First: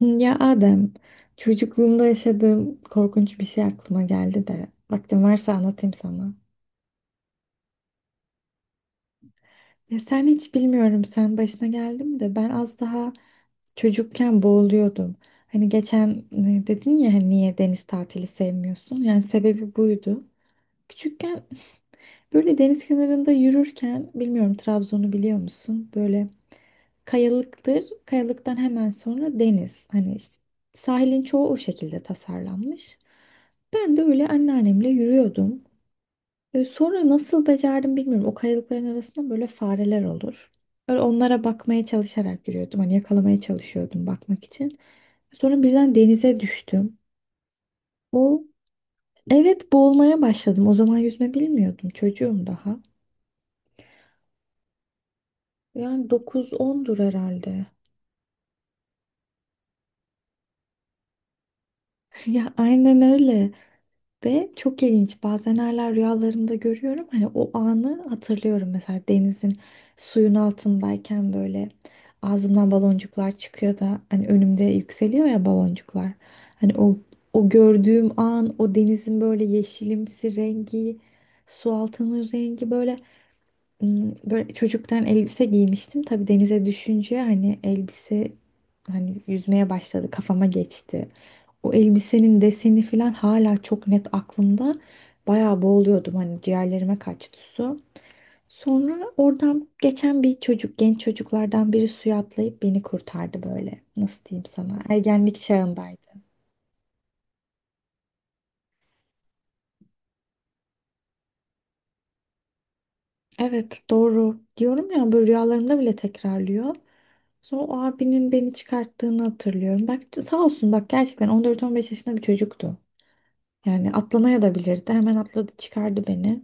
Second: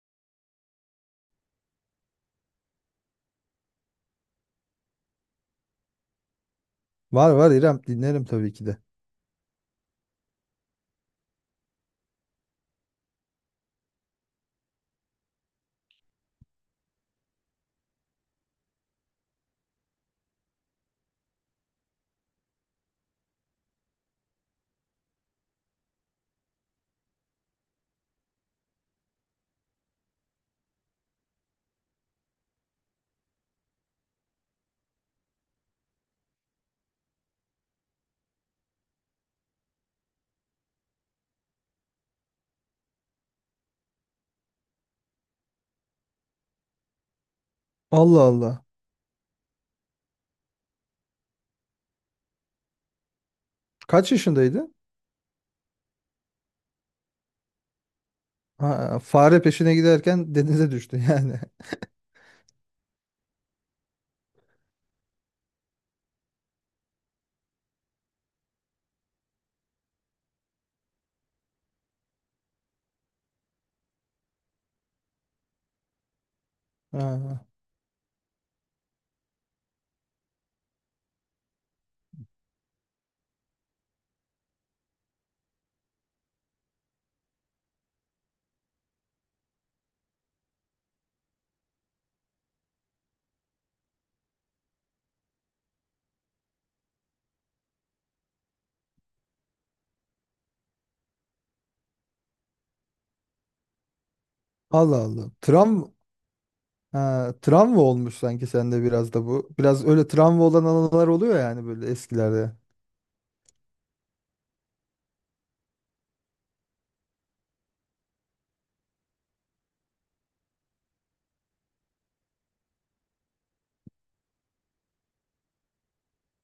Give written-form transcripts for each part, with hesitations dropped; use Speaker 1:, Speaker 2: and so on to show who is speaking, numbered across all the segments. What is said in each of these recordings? Speaker 1: Ya Adem, çocukluğumda yaşadığım korkunç bir şey aklıma geldi de vaktin varsa anlatayım sana.
Speaker 2: Var var İrem, dinlerim tabii ki de.
Speaker 1: Ya sen hiç bilmiyorum, sen başına geldi mi de ben az daha çocukken boğuluyordum. Hani geçen dedin ya hani niye deniz tatili sevmiyorsun? Yani sebebi buydu. Küçükken böyle deniz kenarında yürürken bilmiyorum Trabzon'u biliyor musun? Böyle kayalıktır. Kayalıktan hemen sonra deniz. Hani işte sahilin çoğu o şekilde tasarlanmış. Ben de öyle anneannemle yürüyordum. Sonra nasıl becerdim bilmiyorum. O kayalıkların arasında böyle fareler olur. Böyle onlara bakmaya çalışarak yürüyordum. Hani yakalamaya çalışıyordum bakmak için. Sonra birden denize düştüm.
Speaker 2: Allah
Speaker 1: O,
Speaker 2: Allah.
Speaker 1: evet, boğulmaya başladım. O zaman yüzme bilmiyordum. Çocuğum daha.
Speaker 2: Kaç yaşındaydı?
Speaker 1: Yani dokuz ondur herhalde.
Speaker 2: Ha, fare peşine giderken denize düştü yani.
Speaker 1: Ya aynen öyle. Ve çok ilginç. Bazen hala rüyalarımda görüyorum. Hani o anı hatırlıyorum. Mesela denizin, suyun altındayken böyle ağzımdan baloncuklar çıkıyor da hani önümde yükseliyor ya baloncuklar. Hani o
Speaker 2: Ha,
Speaker 1: o gördüğüm an, o denizin böyle yeşilimsi rengi, su altının rengi böyle. Böyle çocuktan elbise giymiştim. Tabii denize düşünce hani elbise, hani yüzmeye başladı, kafama geçti. O elbisenin deseni falan hala çok net aklımda. Bayağı boğuluyordum, hani ciğerlerime kaçtı su. Sonra oradan geçen bir çocuk, genç çocuklardan biri suya atlayıp beni kurtardı böyle. Nasıl diyeyim sana?
Speaker 2: Allah Allah.
Speaker 1: Ergenlik çağındaydım.
Speaker 2: Travma olmuş sanki sende biraz da bu. Biraz öyle travma olan anılar oluyor yani böyle eskilerde.
Speaker 1: Evet, doğru. Diyorum ya, böyle rüyalarımda bile tekrarlıyor. Sonra o abinin beni çıkarttığını hatırlıyorum. Bak sağ olsun, bak gerçekten 14-15 yaşında bir çocuktu. Yani atlamaya da bilirdi. Hemen atladı, çıkardı beni.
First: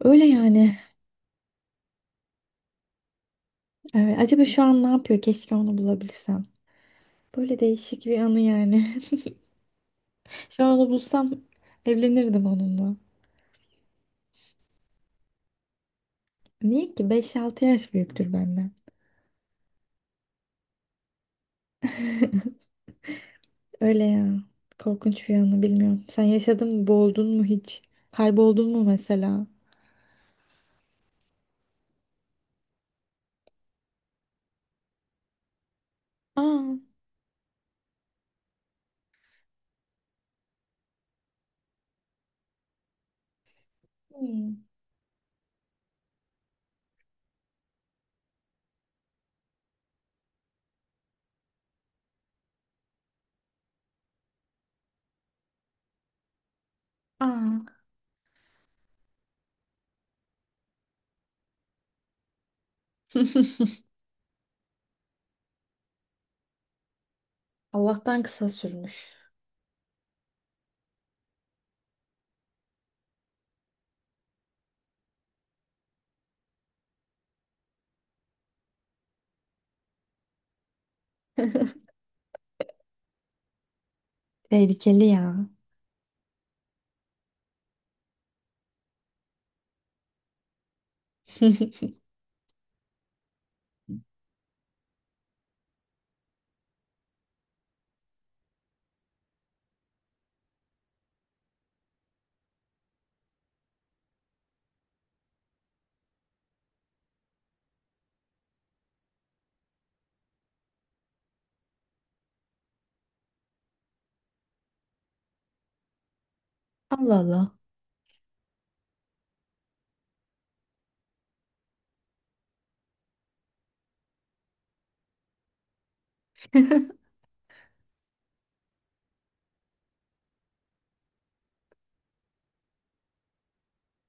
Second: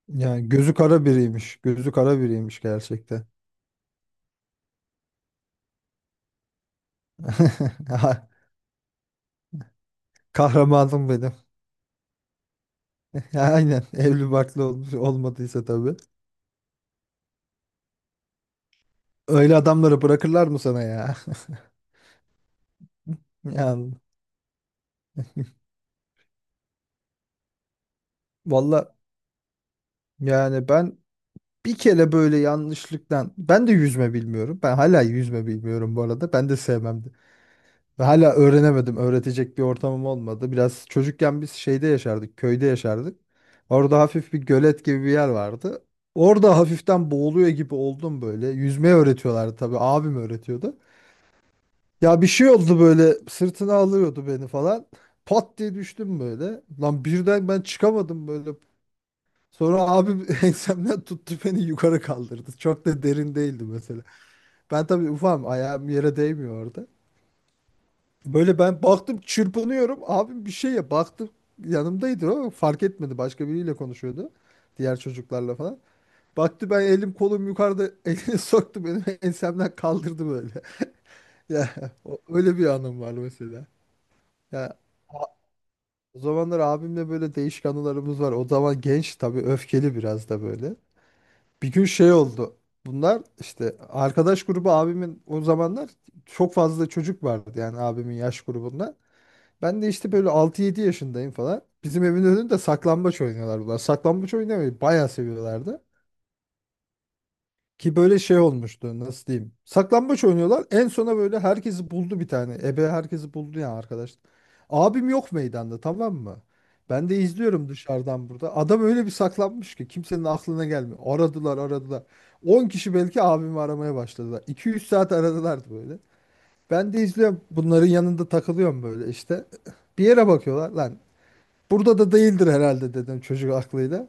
Speaker 1: Öyle
Speaker 2: Yani gözü
Speaker 1: yani.
Speaker 2: kara biriymiş. Gözü kara biriymiş gerçekten.
Speaker 1: Evet, acaba şu an ne yapıyor? Keşke onu bulabilsem. Böyle değişik bir
Speaker 2: Ha,
Speaker 1: anı yani. Şu an onu
Speaker 2: kahramanım
Speaker 1: bulsam
Speaker 2: benim.
Speaker 1: evlenirdim onunla.
Speaker 2: Ya, aynen. Evli barklı olmuş olmadıysa tabii.
Speaker 1: Niye ki? 5-6 yaş büyüktür benden.
Speaker 2: Öyle adamları bırakırlar mı sana ya? Yani,
Speaker 1: Öyle ya. Korkunç bir anı, bilmiyorum. Sen yaşadın mı? Boğuldun mu hiç? Kayboldun mu
Speaker 2: valla,
Speaker 1: mesela?
Speaker 2: yani bir kere böyle yanlışlıktan ben de yüzme bilmiyorum. Ben hala yüzme bilmiyorum bu arada. Ben de
Speaker 1: Aa.
Speaker 2: sevmemdi. Ve hala öğrenemedim. Öğretecek bir ortamım olmadı. Biraz çocukken biz şeyde yaşardık, köyde yaşardık. Orada hafif bir
Speaker 1: Hmm.
Speaker 2: gölet gibi bir yer vardı. Orada hafiften boğuluyor gibi oldum böyle. Yüzmeyi öğretiyorlardı tabii. Abim öğretiyordu. Ya bir şey oldu böyle, sırtına alıyordu beni falan. Pat diye düştüm böyle. Lan birden ben
Speaker 1: Aa.
Speaker 2: çıkamadım böyle. Sonra abim ensemden tuttu, beni yukarı kaldırdı. Çok da derin değildi mesela. Ben tabii ufam, ayağım yere değmiyor orada.
Speaker 1: Allah'tan kısa
Speaker 2: Böyle ben
Speaker 1: sürmüş.
Speaker 2: baktım çırpınıyorum. Abim bir şeye baktı, yanımdaydı o, fark etmedi. Başka biriyle konuşuyordu. Diğer çocuklarla falan. Baktı ben elim kolum yukarıda, elini soktu benim ensemden, kaldırdı böyle. Ya öyle bir anım var mesela. Ya
Speaker 1: Tehlikeli
Speaker 2: a-
Speaker 1: ya.
Speaker 2: O zamanlar abimle böyle değişik anılarımız var. O zaman genç tabii, öfkeli biraz da böyle. Bir gün şey oldu. Bunlar işte arkadaş grubu abimin, o zamanlar çok fazla çocuk vardı yani abimin yaş grubunda. Ben de işte böyle altı yedi yaşındayım falan. Bizim evin önünde saklambaç oynuyorlar bunlar. Saklambaç oynamayı bayağı seviyorlardı. Ki böyle şey olmuştu, nasıl diyeyim. Saklambaç oynuyorlar. En sona böyle herkesi buldu bir tane. Ebe herkesi buldu ya arkadaş. Abim yok meydanda, tamam mı? Ben de
Speaker 1: Allah Allah.
Speaker 2: izliyorum dışarıdan burada. Adam öyle bir saklanmış ki kimsenin aklına gelmiyor. Aradılar aradılar. On kişi belki abimi aramaya başladılar. 200 saat aradılardı böyle. Ben de izliyorum. Bunların yanında takılıyorum böyle işte. Bir yere bakıyorlar lan. Burada da değildir herhalde dedim çocuk aklıyla.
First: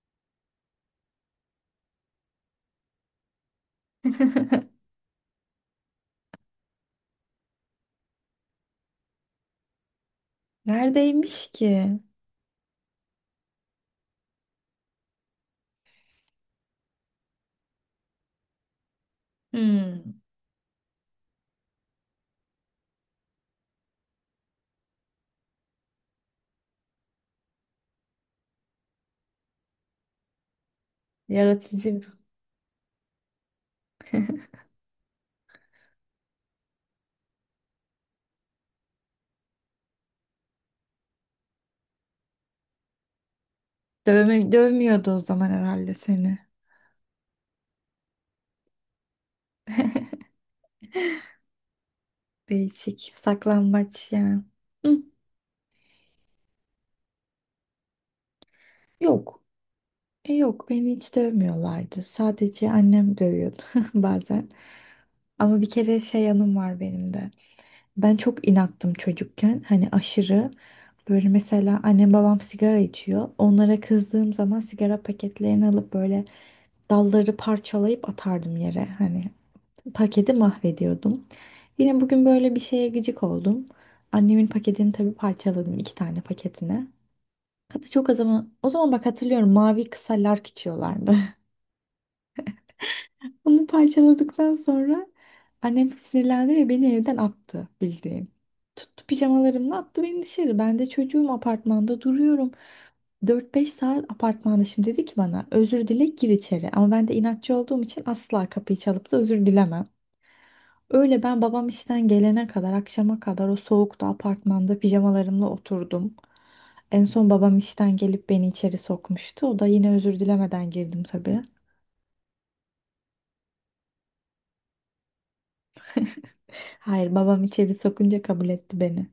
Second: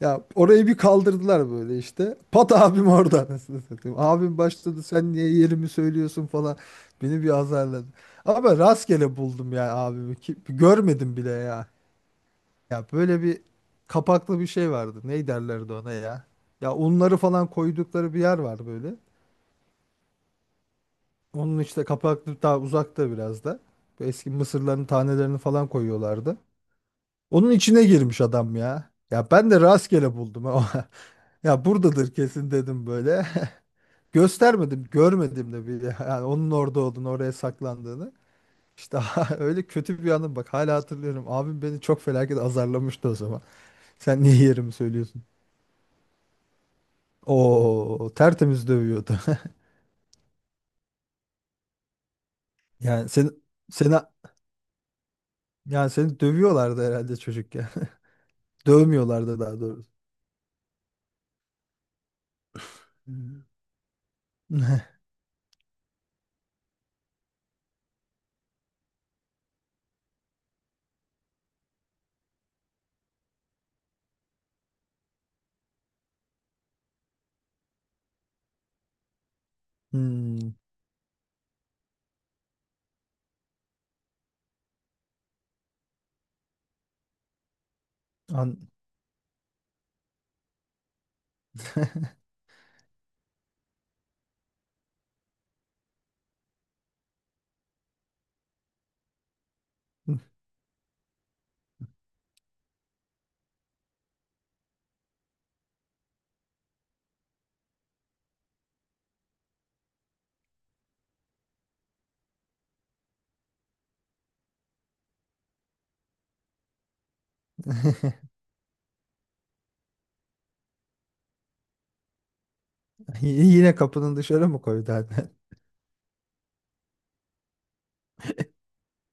Speaker 2: Ya orayı bir kaldırdılar böyle işte. Pat, abim orada. Anasını satayım. Abim başladı, sen niye yerimi söylüyorsun falan. Beni bir azarladı. Ama rastgele buldum ya abimi. Ki görmedim bile
Speaker 1: Neredeymiş
Speaker 2: ya.
Speaker 1: ki?
Speaker 2: Ya böyle bir kapaklı bir şey vardı. Ne derlerdi ona ya? Ya unları falan koydukları bir yer var böyle.
Speaker 1: Hmm.
Speaker 2: Onun işte, kapaklı, daha uzakta biraz da. Bu eski mısırların tanelerini falan koyuyorlardı. Onun içine girmiş adam ya. Ya ben de rastgele buldum ha. Ya
Speaker 1: Yaratıcı.
Speaker 2: buradadır kesin dedim böyle. Göstermedim, görmedim de bile. Yani onun orada olduğunu, oraya saklandığını. İşte öyle kötü bir anım, bak hala hatırlıyorum. Abim beni çok felaket azarlamıştı o zaman. Sen niye
Speaker 1: Dövme,
Speaker 2: yerimi
Speaker 1: dövmüyordu o
Speaker 2: söylüyorsun?
Speaker 1: zaman herhalde seni.
Speaker 2: Oo, tertemiz dövüyordu. Yani
Speaker 1: Değişik.
Speaker 2: seni seni
Speaker 1: Saklambaç yani. Hı.
Speaker 2: yani seni dövüyorlardı herhalde çocukken. Dövmüyorlardı
Speaker 1: Yok.
Speaker 2: daha doğrusu.
Speaker 1: Yok, beni hiç dövmüyorlardı. Sadece annem
Speaker 2: Hmm.
Speaker 1: dövüyordu bazen. Ama bir kere şey anım var benim de. Ben çok inattım çocukken. Hani aşırı böyle, mesela annem babam sigara içiyor. Onlara kızdığım zaman sigara paketlerini alıp böyle dalları parçalayıp atardım yere. Hani paketi
Speaker 2: Hmm,
Speaker 1: mahvediyordum. Yine bugün böyle bir şeye gıcık oldum. Annemin paketini tabii parçaladım, iki tane paketine. Hatta çok az zaman, o
Speaker 2: An-
Speaker 1: zaman bak hatırlıyorum mavi kısa lark içiyorlardı. Bunu parçaladıktan sonra annem sinirlendi ve beni evden attı bildiğin. Tuttu pijamalarımla attı beni dışarı. Ben de çocuğum, apartmanda duruyorum. Dört beş saat apartmanda, şimdi dedi ki bana özür dile gir içeri. Ama ben de inatçı olduğum için asla kapıyı çalıp da özür dilemem. Öyle, ben babam işten gelene kadar, akşama kadar o soğukta apartmanda pijamalarımla oturdum. En son babam işten gelip beni içeri sokmuştu. O da yine özür dilemeden girdim tabii.
Speaker 2: Yine kapının dışarı mı koydu annen?
Speaker 1: Hayır, babam içeri sokunca kabul etti beni.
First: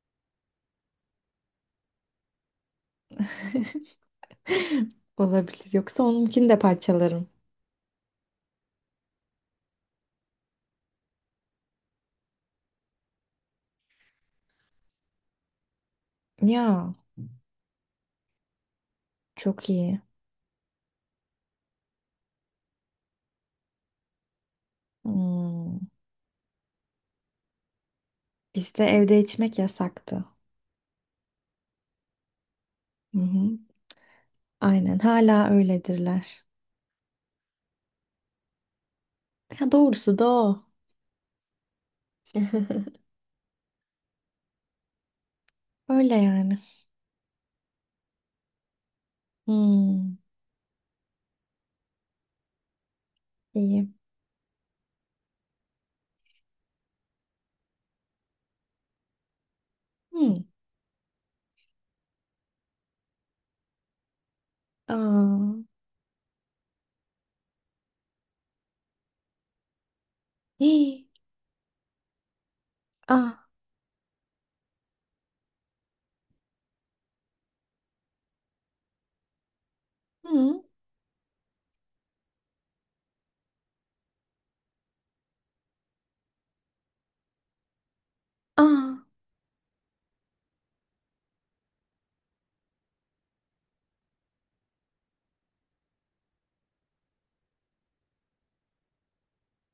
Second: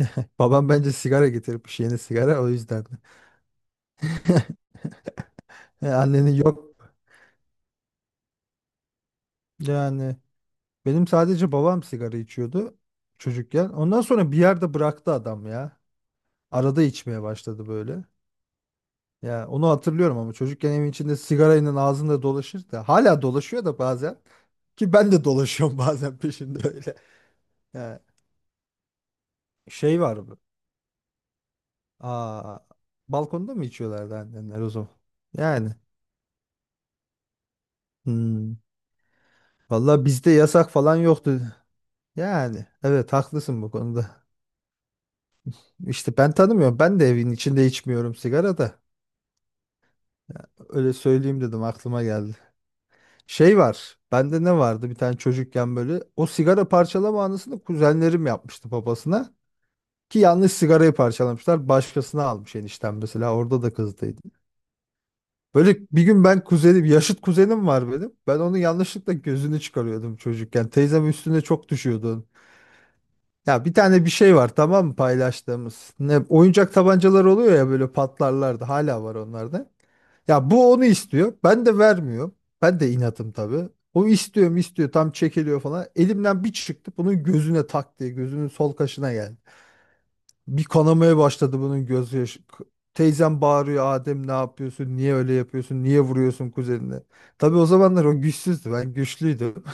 Speaker 2: Babam bence sigara getirmiş, yeni sigara, o yüzden.
Speaker 1: Olabilir. Yoksa
Speaker 2: Annenin
Speaker 1: onunkini de
Speaker 2: yok.
Speaker 1: parçalarım.
Speaker 2: Yani benim sadece babam sigara içiyordu çocukken. Ondan sonra bir yerde bıraktı adam ya. Arada
Speaker 1: Ya
Speaker 2: içmeye başladı böyle. Ya onu
Speaker 1: çok iyi.
Speaker 2: hatırlıyorum ama, çocukken evin içinde sigarayla ağzında dolaşır, da hala dolaşıyor da bazen, ki ben de
Speaker 1: Hmm.
Speaker 2: dolaşıyorum bazen peşinde öyle. Ya
Speaker 1: Bizde evde içmek
Speaker 2: şey
Speaker 1: yasaktı.
Speaker 2: var bu. Aa,
Speaker 1: Hı
Speaker 2: balkonda
Speaker 1: hı.
Speaker 2: mı içiyorlardı annenler o zaman?
Speaker 1: Aynen, hala
Speaker 2: Yani.
Speaker 1: öyledirler.
Speaker 2: Hmm.
Speaker 1: Ya
Speaker 2: Vallahi
Speaker 1: doğrusu da
Speaker 2: bizde
Speaker 1: o.
Speaker 2: yasak falan yoktu. Yani evet, haklısın bu konuda.
Speaker 1: Öyle
Speaker 2: İşte ben
Speaker 1: yani.
Speaker 2: tanımıyorum. Ben de evin içinde içmiyorum sigara da.
Speaker 1: Hmm.
Speaker 2: Öyle söyleyeyim dedim, aklıma geldi. Şey
Speaker 1: İyi.
Speaker 2: var. Bende ne vardı bir tane çocukken böyle. O sigara parçalama anısını kuzenlerim yapmıştı babasına. Ki
Speaker 1: Hmm.
Speaker 2: yanlış sigarayı parçalamışlar. Başkasına almış enişten mesela. Orada da kızdıydı.
Speaker 1: Aa.
Speaker 2: Böyle bir gün ben, kuzenim, yaşıt kuzenim var benim. Ben onun yanlışlıkla gözünü çıkarıyordum çocukken.
Speaker 1: Hii.
Speaker 2: Teyzem üstüne çok düşüyordu.
Speaker 1: Aa.
Speaker 2: Ya bir tane bir şey var tamam mı paylaştığımız. Ne, oyuncak tabancalar oluyor ya böyle, patlarlardı. Hala var onlarda. Ya
Speaker 1: Hmm.
Speaker 2: bu onu istiyor. Ben de vermiyorum. Ben de inatım tabii. O istiyorum istiyor, tam çekiliyor falan. Elimden bir çıktı bunun gözüne, tak diye gözünün sol
Speaker 1: Aa.
Speaker 2: kaşına geldi. Bir kanamaya başladı bunun göz yaşı. Teyzem bağırıyor, Adem ne yapıyorsun? Niye öyle yapıyorsun? Niye vuruyorsun kuzenine? Tabii o zamanlar o güçsüzdü. Ben güçlüydüm.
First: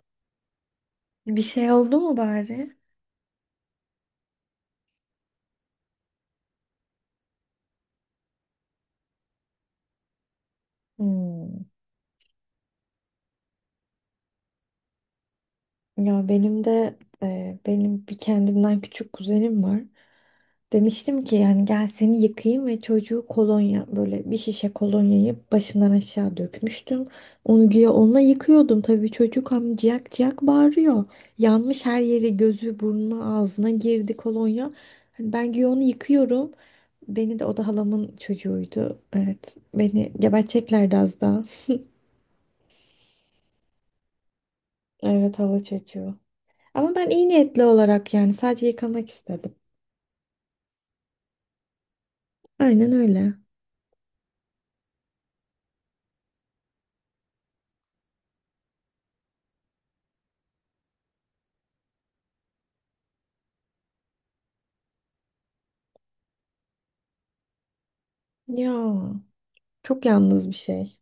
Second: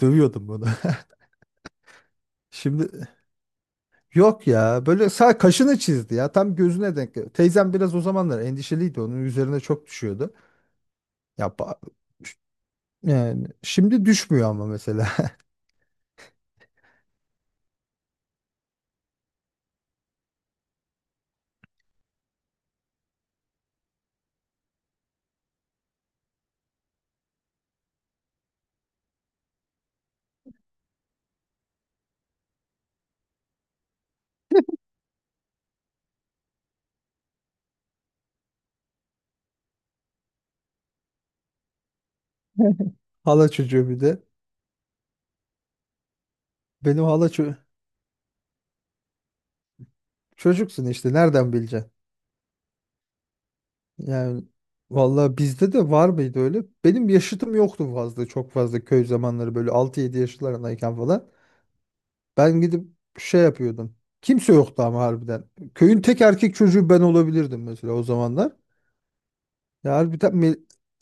Speaker 2: Dövüyordum bunu.
Speaker 1: Bir şey oldu mu bari?
Speaker 2: Şimdi yok ya, böyle sağ kaşını çizdi ya, tam gözüne denk geldi. Teyzem biraz o zamanlar endişeliydi, onun üzerine çok düşüyordu. Ya
Speaker 1: Hmm.
Speaker 2: ba- Yani şimdi düşmüyor ama mesela.
Speaker 1: Ya benim de benim bir kendimden küçük kuzenim var. Demiştim ki yani gel seni yıkayayım ve çocuğu kolonya, böyle bir şişe kolonyayı başından aşağı dökmüştüm. Onu güya onunla yıkıyordum, tabii çocuk hem ciyak ciyak bağırıyor. Yanmış her yeri, gözü burnu ağzına girdi kolonya. Hani ben güya onu yıkıyorum. Beni de, o da halamın çocuğuydu. Evet, beni geberteceklerdi az daha.
Speaker 2: Hala çocuğu bir de.
Speaker 1: Evet, hala çocuğu. Ama
Speaker 2: Benim
Speaker 1: ben iyi
Speaker 2: hala ço-
Speaker 1: niyetli olarak yani sadece yıkamak istedim.
Speaker 2: Çocuksun işte, nereden bileceksin?
Speaker 1: Aynen öyle.
Speaker 2: Yani vallahi bizde de var mıydı öyle? Benim yaşıtım yoktu fazla, çok fazla köy zamanları böyle 6-7 yaşlarındayken falan. Ben gidip şey yapıyordum. Kimse yoktu ama harbiden. Köyün tek erkek çocuğu ben olabilirdim mesela o zamanlar.
Speaker 1: Ya
Speaker 2: Ya
Speaker 1: çok yalnız bir şey.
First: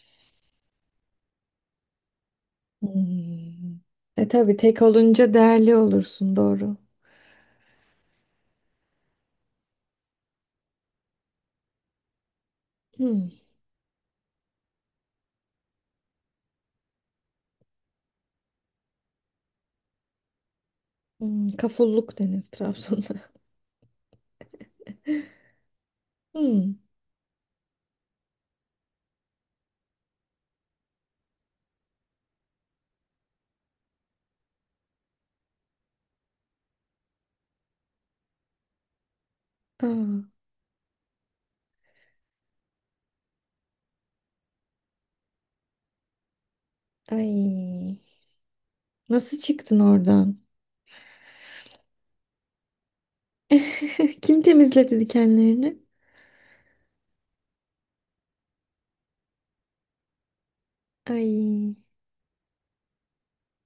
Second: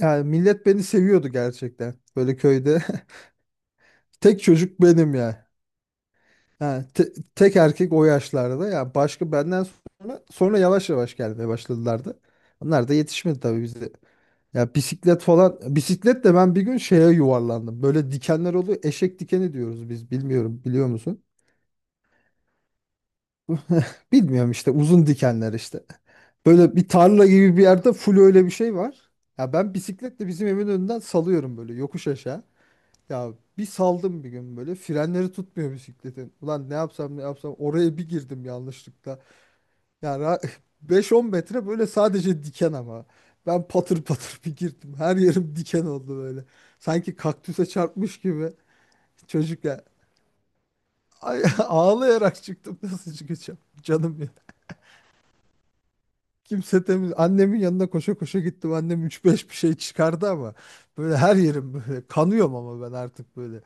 Speaker 2: yani millet beni seviyordu gerçekten. Böyle köyde
Speaker 1: Hmm. E
Speaker 2: tek
Speaker 1: tabii
Speaker 2: çocuk
Speaker 1: tek
Speaker 2: benim
Speaker 1: olunca
Speaker 2: ya.
Speaker 1: değerli olursun, doğru.
Speaker 2: Ha, tek erkek o yaşlarda ya, başka benden sonra sonra yavaş yavaş gelmeye başladılardı. Onlar da
Speaker 1: Hmm.
Speaker 2: yetişmedi tabii bize. Ya bisiklet falan, bisikletle ben bir gün şeye yuvarlandım. Böyle dikenler oluyor. Eşek dikeni diyoruz biz. Bilmiyorum, biliyor musun?
Speaker 1: Hmm, Kafulluk denir Trabzon'da.
Speaker 2: Bilmiyorum işte, uzun dikenler işte.
Speaker 1: Hmm.
Speaker 2: Böyle bir tarla gibi bir yerde full öyle bir şey var. Ya ben bisikletle bizim evin önünden salıyorum böyle yokuş aşağı. Ya bir saldım bir gün böyle, frenleri tutmuyor bisikletin. Ulan ne yapsam ne yapsam, oraya bir girdim yanlışlıkla. Yani
Speaker 1: Aa,
Speaker 2: ra- 5-10 metre böyle sadece diken ama. Ben patır patır bir girdim. Her yerim diken oldu böyle. Sanki kaktüse
Speaker 1: ay.
Speaker 2: çarpmış gibi.
Speaker 1: Nasıl
Speaker 2: Çocuk
Speaker 1: çıktın
Speaker 2: ya.
Speaker 1: oradan?
Speaker 2: Ay, ağlayarak çıktım. Nasıl çıkacağım? Canım ya.
Speaker 1: Kim temizledi dikenlerini?
Speaker 2: Kimse temiz. Annemin yanına koşa koşa gittim. Annem üç beş bir şey çıkardı ama. Böyle her yerim
Speaker 1: Ay,
Speaker 2: böyle. Kanıyorum ama ben artık böyle.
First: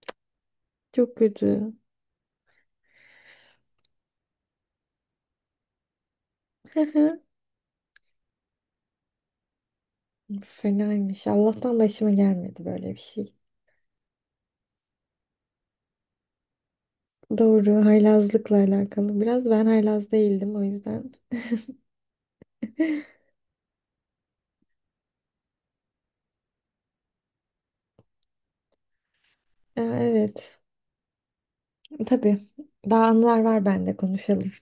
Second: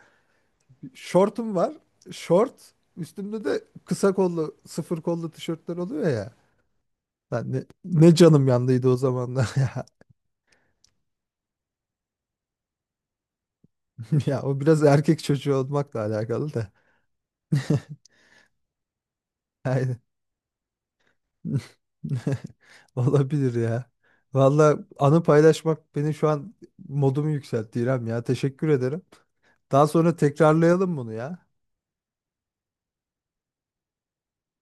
Speaker 1: çok
Speaker 2: Şortum
Speaker 1: kötü.
Speaker 2: var. Şort. Üstümde de kısa kollu, sıfır kollu tişörtler oluyor ya. Ben ne, ne canım yandıydı o zamanlar ya.
Speaker 1: Fenaymış. Allah'tan başıma gelmedi böyle bir şey.
Speaker 2: Ya o biraz erkek çocuğu olmakla alakalı da.
Speaker 1: Doğru, haylazlıkla alakalı. Biraz ben
Speaker 2: Yani
Speaker 1: haylaz değildim o yüzden.
Speaker 2: olabilir ya. Valla anı paylaşmak beni şu an modumu yükseltti İrem ya. Teşekkür ederim. Daha
Speaker 1: Aa,
Speaker 2: sonra
Speaker 1: evet,
Speaker 2: tekrarlayalım bunu ya.
Speaker 1: tabii. Daha anılar var bende, konuşalım.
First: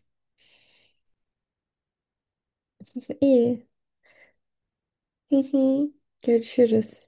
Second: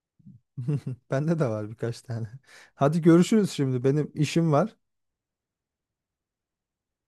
Speaker 2: Bende de var birkaç tane. Hadi görüşürüz
Speaker 1: İyi.
Speaker 2: şimdi. Benim işim var.
Speaker 1: Hı hı. Görüşürüz.